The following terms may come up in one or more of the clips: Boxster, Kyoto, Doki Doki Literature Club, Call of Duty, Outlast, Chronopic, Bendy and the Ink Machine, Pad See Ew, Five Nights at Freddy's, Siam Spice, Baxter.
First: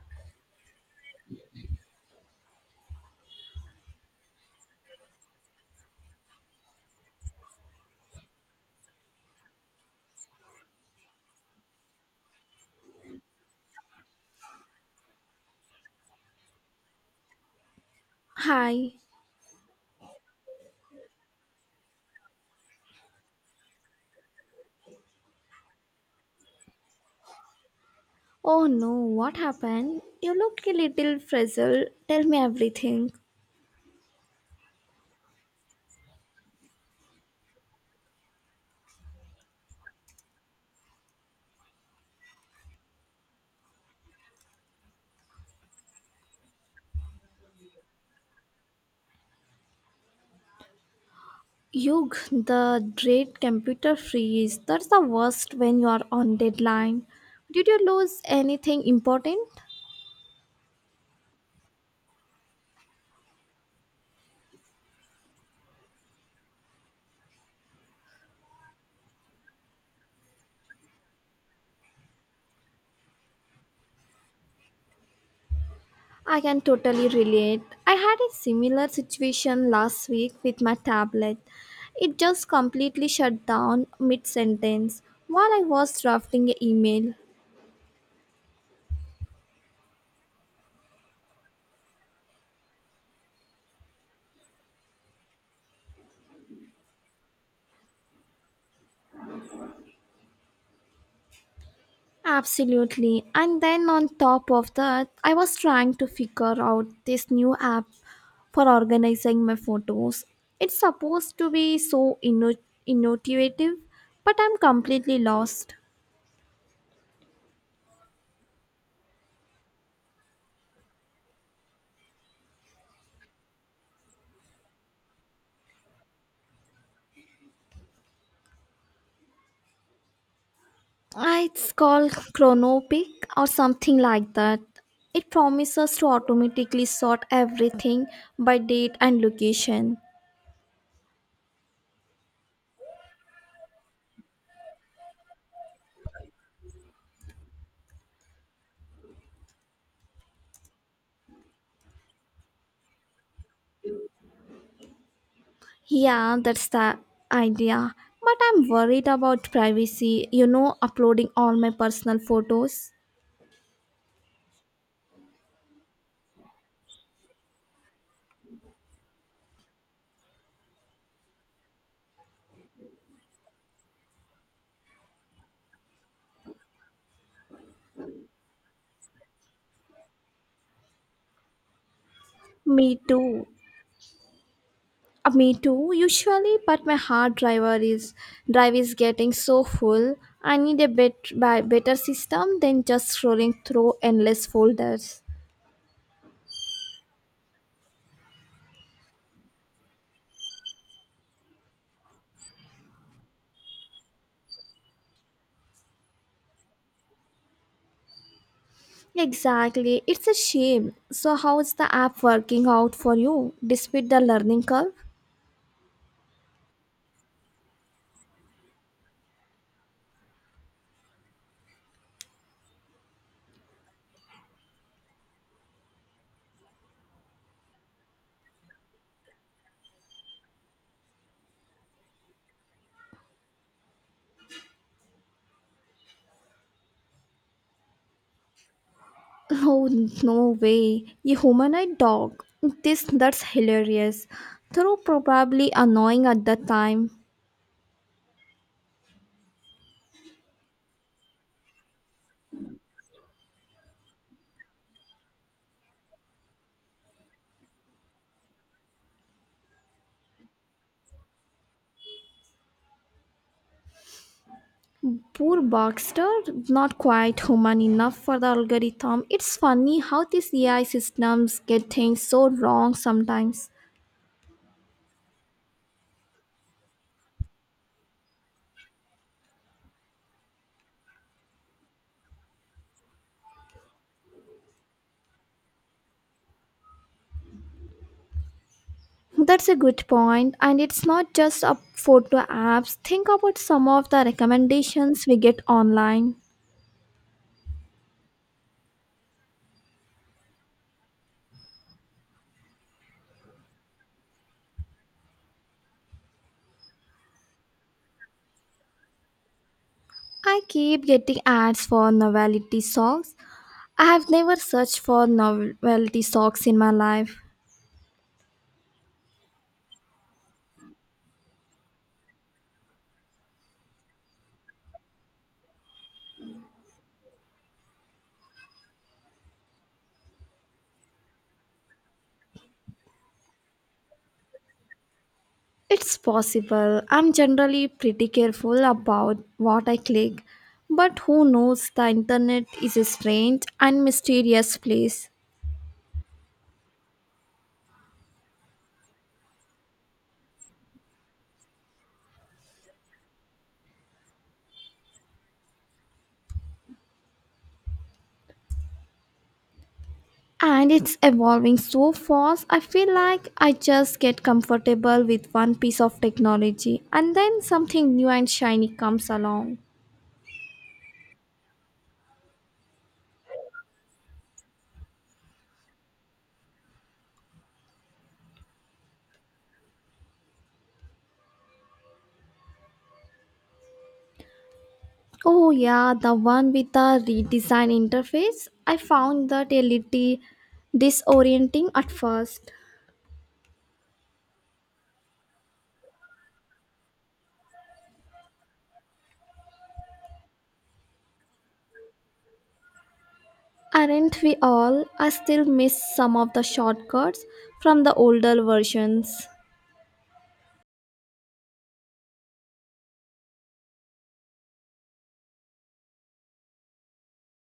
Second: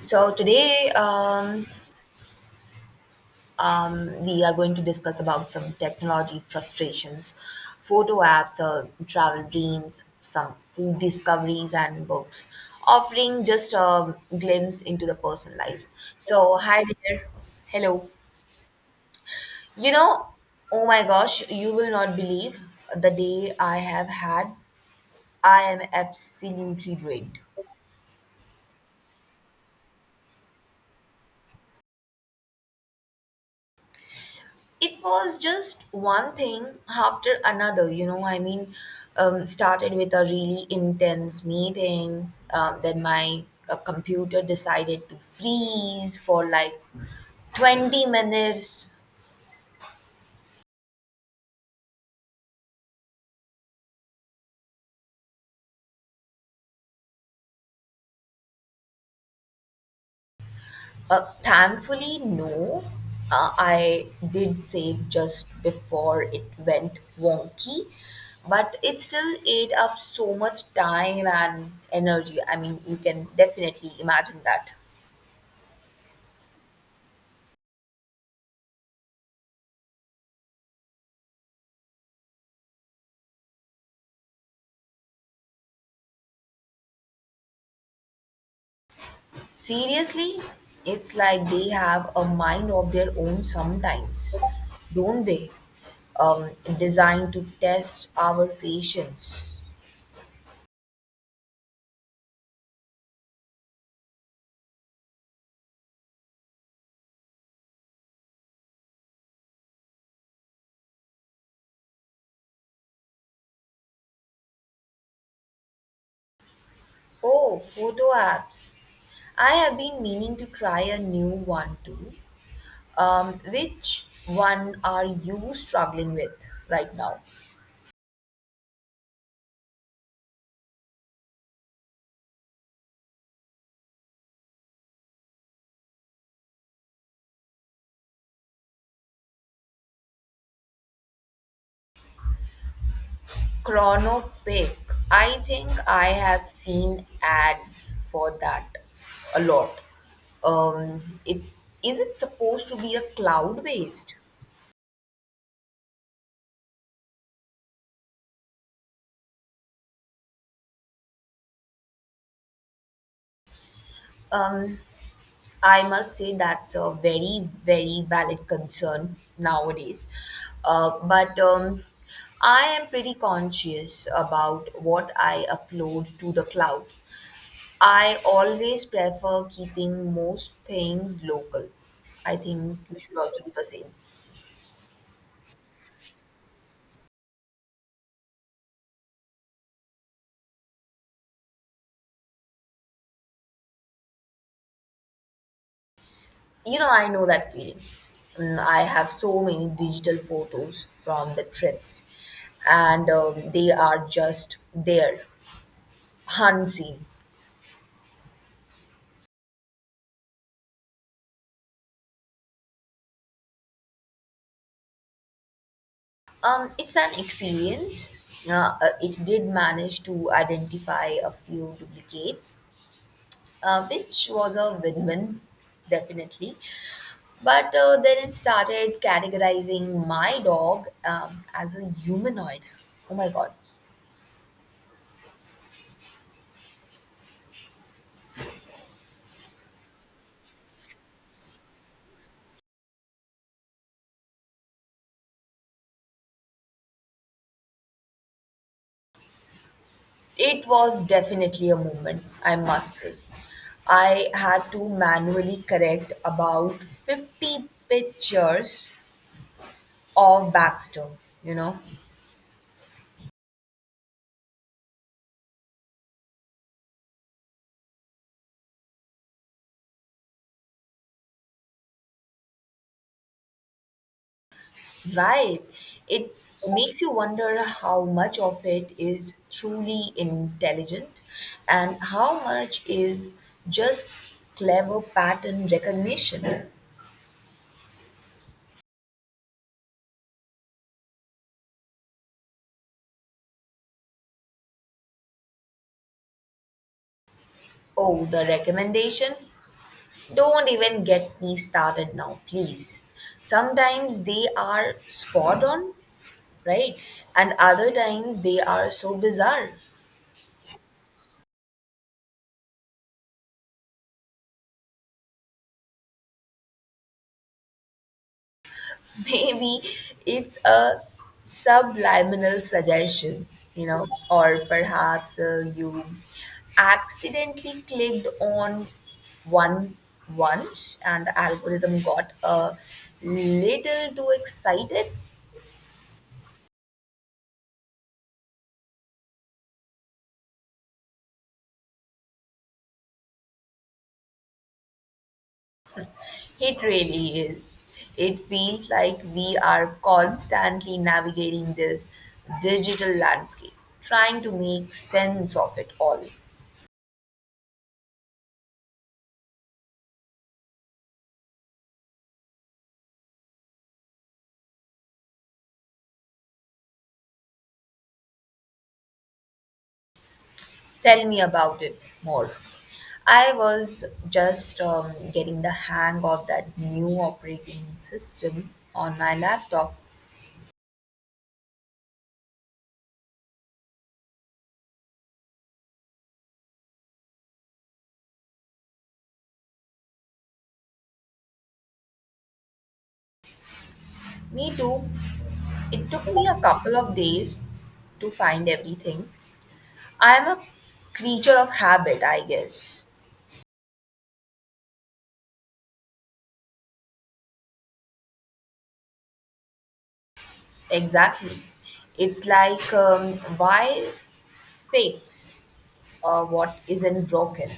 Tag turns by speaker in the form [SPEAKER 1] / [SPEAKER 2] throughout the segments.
[SPEAKER 1] So today, we are going to discuss about some technology frustrations, photo apps, travel dreams, some food discoveries, and books, offering just a glimpse into the personal lives. So, hi there. Hello.
[SPEAKER 2] Hi.
[SPEAKER 1] You know, oh my gosh, you will not believe the day I have had. I am absolutely drained.
[SPEAKER 2] Oh no, what happened? You look a little frazzled. Tell me everything.
[SPEAKER 1] It was just one thing after another, I mean, started with a really intense meeting, then my computer decided to freeze for like 20 minutes.
[SPEAKER 2] Yug, the great computer freeze. That's the worst when you are on deadline. Did you lose anything important?
[SPEAKER 1] Thankfully no. I did save just before it went wonky, but it still ate up so much time and energy. I mean, you can definitely imagine that.
[SPEAKER 2] I can totally relate. I had a similar situation last week with my tablet. It just completely shut down mid sentence while I was drafting an email.
[SPEAKER 1] Seriously, it's like they have a mind of their own sometimes, don't they? Um, designed to test our patience.
[SPEAKER 2] Absolutely. And then on top of that, I was trying to figure out this new app for organizing my photos. It's supposed to be so innovative, but I'm completely lost.
[SPEAKER 1] Oh, photo apps. I have been meaning to try a new one too. Which one are you struggling with right now?
[SPEAKER 2] Ah, it's called Chronopic or something like that. It promises to automatically sort everything by date and location.
[SPEAKER 1] Chronopic. I think I have seen ads for that a lot. It is it supposed to be a cloud based?
[SPEAKER 2] Yeah, that's the idea. But I'm worried about privacy, you know, uploading all my personal photos.
[SPEAKER 1] Um, I must say that's a very valid concern nowadays. But I am pretty conscious about what I upload to the cloud. I always prefer keeping most things local. I think
[SPEAKER 2] Me
[SPEAKER 1] you should also
[SPEAKER 2] too.
[SPEAKER 1] do the same.
[SPEAKER 2] Me too, usually, but my hard driver is drive is getting so full. I need a bit by better system than just scrolling through endless folders.
[SPEAKER 1] You know, I know that feeling. Mm, I have so many digital photos from the trips, and they are just there, unseen.
[SPEAKER 2] Exactly. It's a shame. So how is the app working out for you despite the learning curve?
[SPEAKER 1] It's an experience. It did manage to identify a few duplicates, which was a win-win, definitely. But then it started categorizing my dog as a humanoid. Oh my god.
[SPEAKER 2] Oh no way. You humanoid dog. This That's hilarious. Though probably annoying at the time.
[SPEAKER 1] It was definitely a moment, I must say. I had to manually correct about 50 pictures of Baxter, you know.
[SPEAKER 2] Poor Boxster, not quite human enough for the algorithm. It's funny how these AI systems get things so wrong sometimes.
[SPEAKER 1] Right. It makes you wonder how much of it is truly intelligent and how much is just clever pattern recognition.
[SPEAKER 2] That's a good point, and it's not just up photo apps. Think about some of the recommendations we get online.
[SPEAKER 1] Oh, the recommendation. Don't even get me started now, please. Sometimes they are spot on, right? And other times they are so bizarre.
[SPEAKER 2] I keep getting ads for novelty socks. I have never searched for novelty socks in my life.
[SPEAKER 1] Maybe it's a subliminal suggestion, you know, or perhaps you accidentally clicked on one once and the algorithm got a little too excited.
[SPEAKER 2] It's possible. I'm generally pretty careful about what I click. But who knows, the internet is a strange and mysterious place.
[SPEAKER 1] It really is. It feels like we are constantly navigating this digital landscape, trying to make sense of it all.
[SPEAKER 2] And it's evolving so fast, I feel like I just get comfortable with one piece of technology and then something new and shiny comes along.
[SPEAKER 1] Tell me about it more. I was just getting the hang of that new operating system on my laptop.
[SPEAKER 2] Oh, yeah, the one with the redesigned interface. I found that a little disorienting at first.
[SPEAKER 1] Me too. It took me a couple of days to find everything. I am a creature of habit, I guess.
[SPEAKER 2] Aren't we all? I still miss some of the shortcuts from the older versions.
[SPEAKER 1] Exactly. It's like, why fix what isn't broken?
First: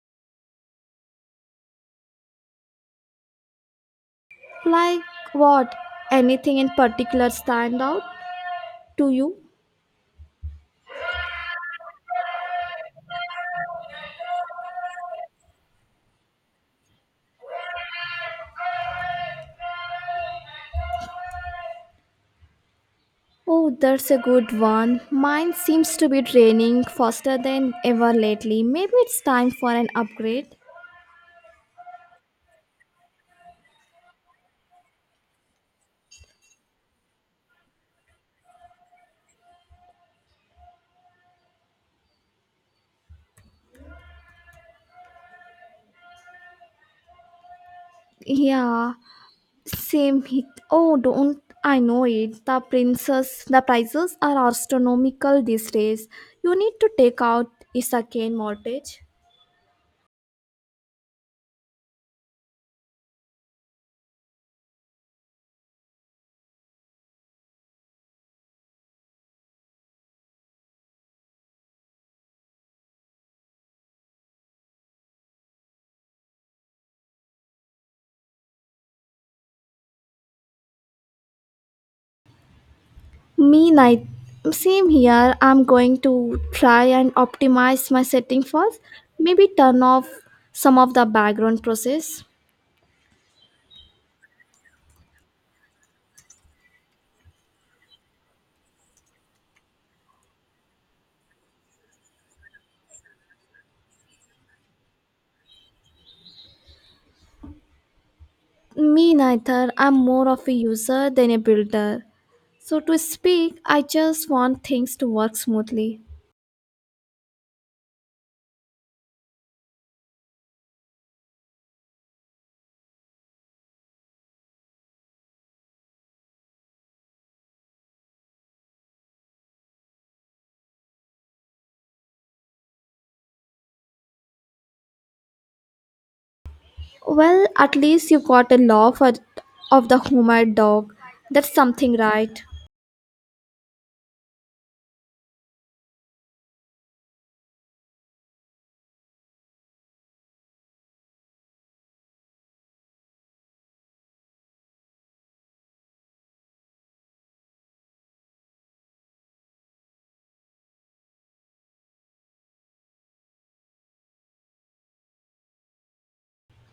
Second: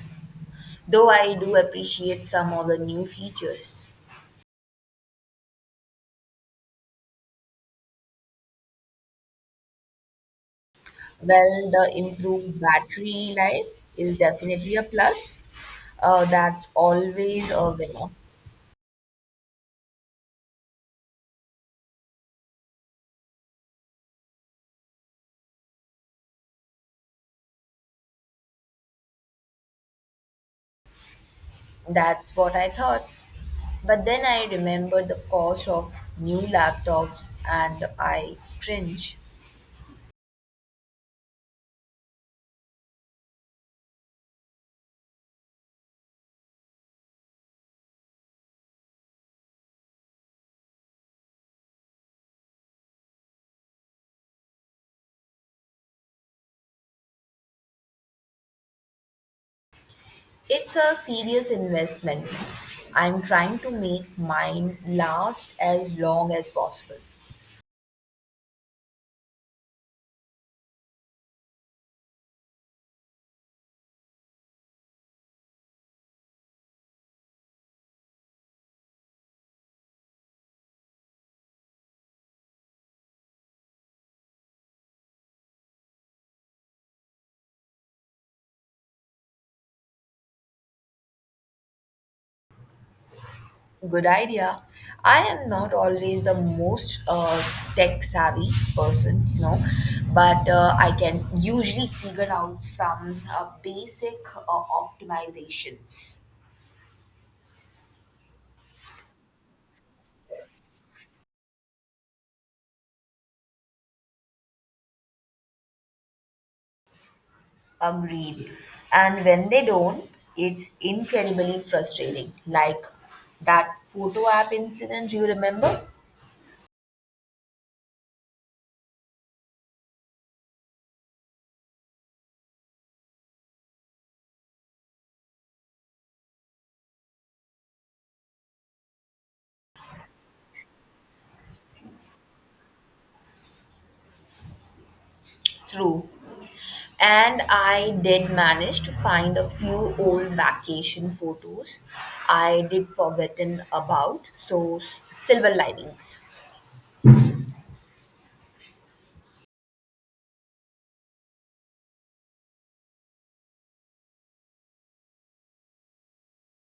[SPEAKER 1] Though I do appreciate some of the new features.
[SPEAKER 2] Like what? Anything in particular stand out to you?
[SPEAKER 1] Well, the improved battery life is definitely a plus. That's always a winner.
[SPEAKER 2] Oh, that's a good one. Mine seems to be draining faster than ever lately. Maybe it's time for an upgrade.
[SPEAKER 1] That's what I thought. But then I remembered the cost of new laptops and I cringe.
[SPEAKER 2] Yeah, same hit. Oh, don't I know it? The prices are astronomical these days. You need to take out a second mortgage.
[SPEAKER 1] It's a serious investment. I'm trying to make mine last as long as possible.
[SPEAKER 2] Me night. Same here. I'm going to try and optimize my setting first. Maybe turn off some of the background process.
[SPEAKER 1] Good idea. I am not always the most tech savvy person, you know, but I can usually figure out some basic optimizations.
[SPEAKER 2] Me neither. I'm more of a user than a builder. So to speak, I just want things to work smoothly.
[SPEAKER 1] Agreed. And when they don't, it's incredibly frustrating. Like that photo app incident, you remember?
[SPEAKER 2] Well, at least you got a law for of the humor dog. That's something right.
[SPEAKER 1] True. And I did manage to find a few old vacation photos I did forgotten about. So, silver linings.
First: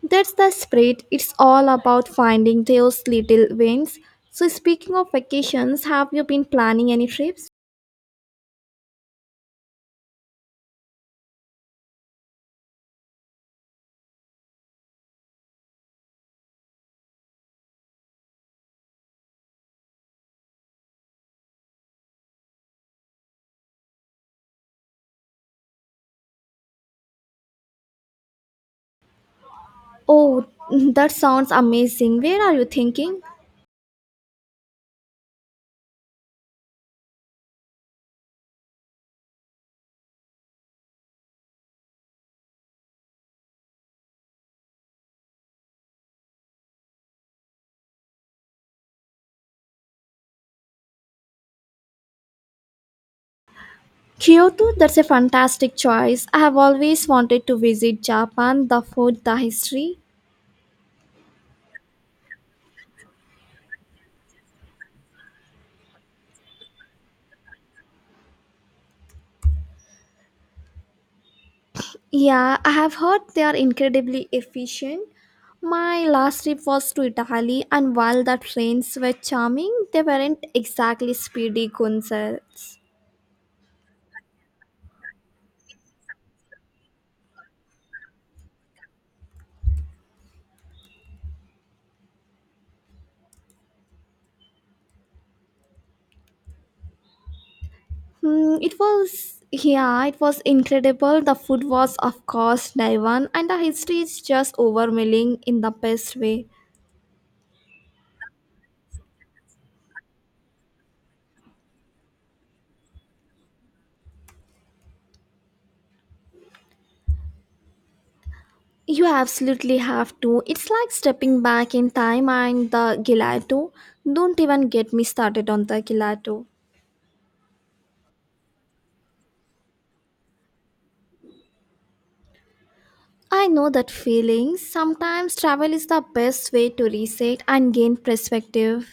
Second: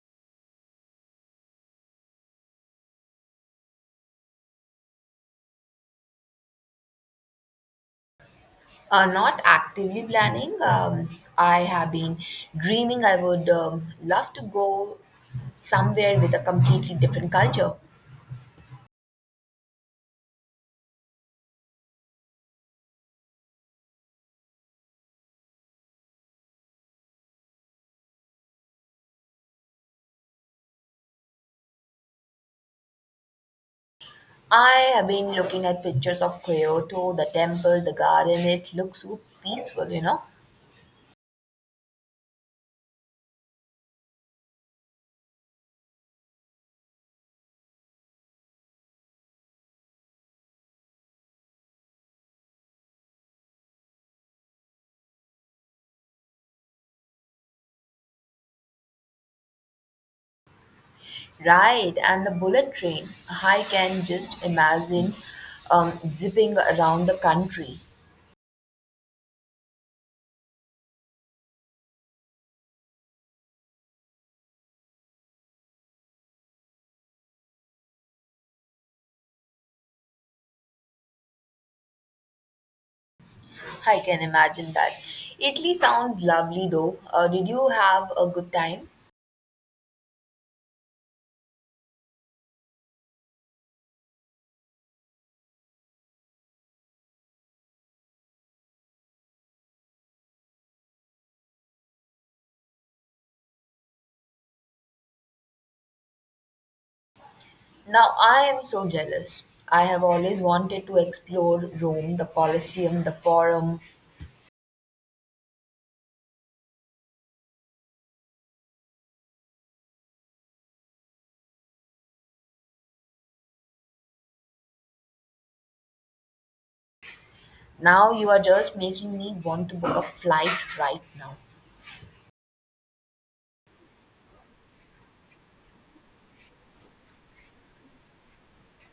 [SPEAKER 2] That's the spirit. It's all about finding those little wins. So speaking of vacations, have you been planning any trips?
[SPEAKER 1] Not actively planning. I have been dreaming. I would love to go somewhere with a completely different culture.
[SPEAKER 2] Oh, that sounds amazing. Where are you thinking?
[SPEAKER 1] I have been looking at pictures of Kyoto, the temple, the garden. It looks so peaceful, you know.
[SPEAKER 2] Kyoto, that's a fantastic choice. I have always wanted to visit Japan, the food, the history.
[SPEAKER 1] Right, and the bullet train. I can just imagine zipping around the country.
[SPEAKER 2] Yeah, I have heard they are incredibly efficient. My last trip was to Italy, and while the trains were charming, they weren't exactly speedy concerts.
[SPEAKER 1] I can imagine that. Italy sounds lovely though. Did you have a good time?
[SPEAKER 2] Hmm, it was, yeah, it was incredible. The food was, of course, divine, and the history is just overwhelming in the best way.
[SPEAKER 1] Now I am so jealous. I have always wanted to explore Rome, the Colosseum, the Forum.
[SPEAKER 2] You absolutely have to. It's like stepping back in time and the gelato. Don't even get me started on the gelato.
[SPEAKER 1] Now you are just making me want to book a flight right now.
[SPEAKER 2] I know that feeling. Sometimes travel is the best way to reset and gain perspective.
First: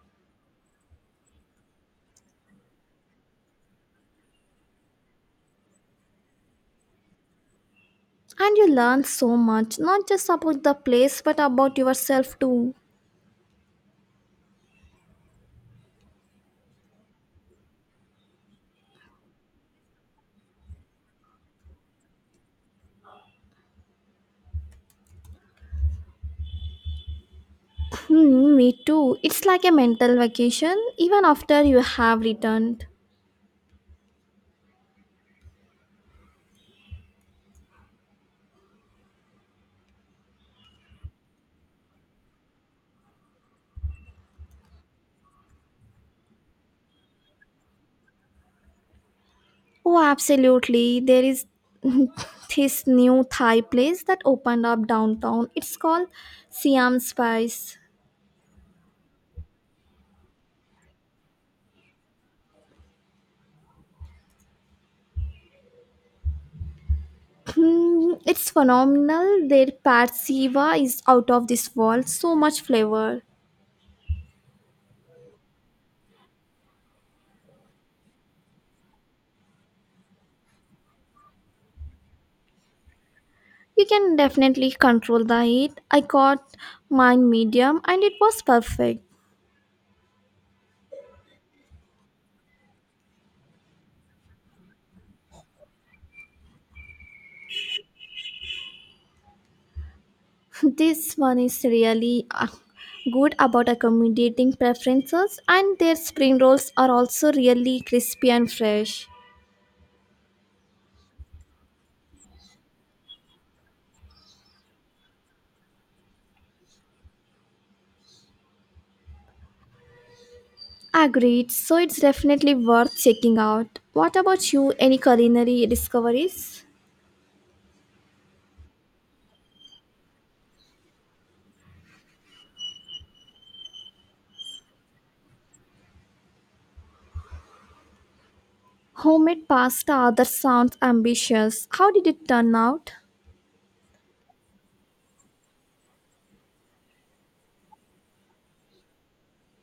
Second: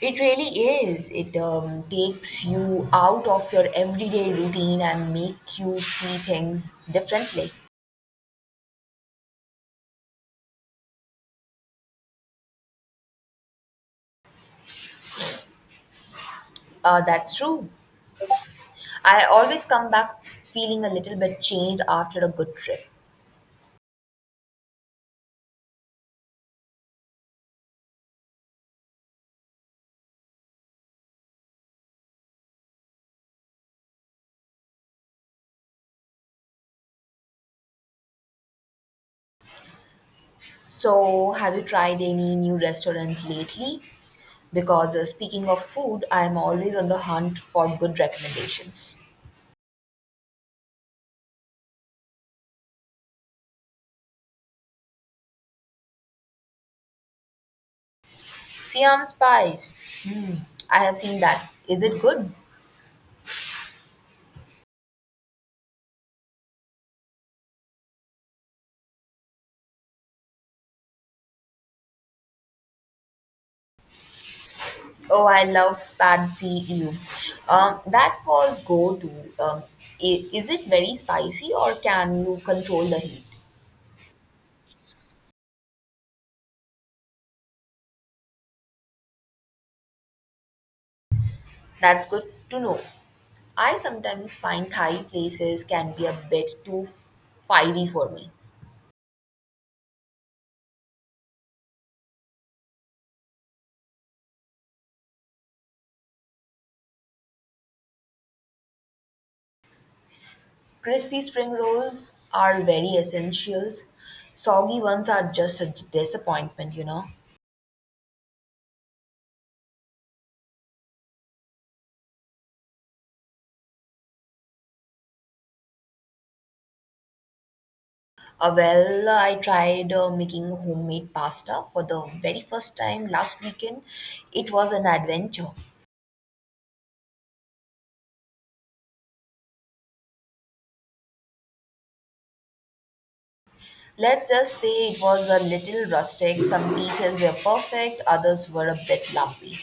[SPEAKER 1] It really is. It takes you out of your everyday routine and make you see things differently.
[SPEAKER 2] And you learn so much, not just about the place but about yourself too.
[SPEAKER 1] That's true. I always come back feeling a little bit changed after a good trip.
[SPEAKER 2] Hmm, me too. It's like a mental vacation even after you have returned.
[SPEAKER 1] So, have you tried any new restaurant lately? Because speaking of food, I'm always on the hunt for good recommendations.
[SPEAKER 2] Oh, absolutely. There is this new Thai place that opened up downtown. It's called Siam Spice.
[SPEAKER 1] Siam Spice. Hmm, I have seen that. Is it good?
[SPEAKER 2] Hmm, it's phenomenal. Their pad siva is out of this world. So much flavor.
[SPEAKER 1] Oh, I love Pad See Ew. That was go to. Um, is it very spicy or can you control the heat?
[SPEAKER 2] You can definitely control the heat. I got mine medium and it was perfect.
[SPEAKER 1] That's good to know. I sometimes find Thai places can be a bit too fiery for me.
[SPEAKER 2] This one is really good about accommodating preferences and their spring rolls are also really crispy and fresh.
[SPEAKER 1] Crispy spring rolls are very essentials. Soggy ones are just a disappointment, you know.
[SPEAKER 2] Agreed, so it's definitely worth checking out. What about you? Any culinary discoveries?
[SPEAKER 1] Well, I tried making homemade pasta for the very first time last weekend. It was an adventure.
[SPEAKER 2] Homemade pasta that sounds ambitious. How did it turn out?
[SPEAKER 1] Let's just say it was a little rustic. Some pieces were perfect, others were a bit lumpy.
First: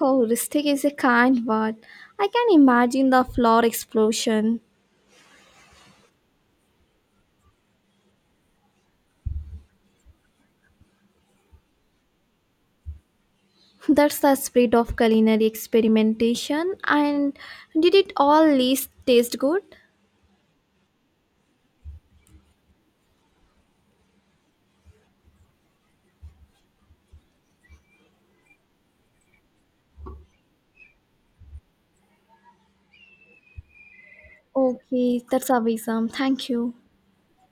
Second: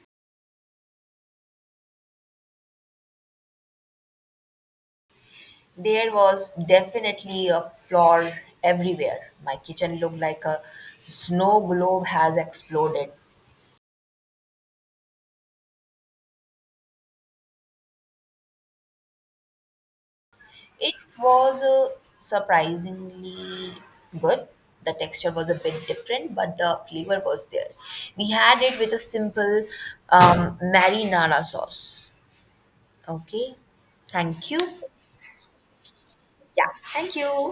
[SPEAKER 2] Oh, rustic is a kind word. I can imagine the floor explosion.
[SPEAKER 1] There was definitely a floor everywhere. My kitchen looked like a snow globe has exploded.
[SPEAKER 2] That's the spirit of culinary experimentation. And did it all least taste good?
[SPEAKER 1] It was surprisingly good. The texture was a bit different, but the flavor was there. We had it with a simple marinara sauce. Okay, thank you.
[SPEAKER 2] Okay, that's awesome. Thank
[SPEAKER 1] Yeah,
[SPEAKER 2] you.
[SPEAKER 1] thank you.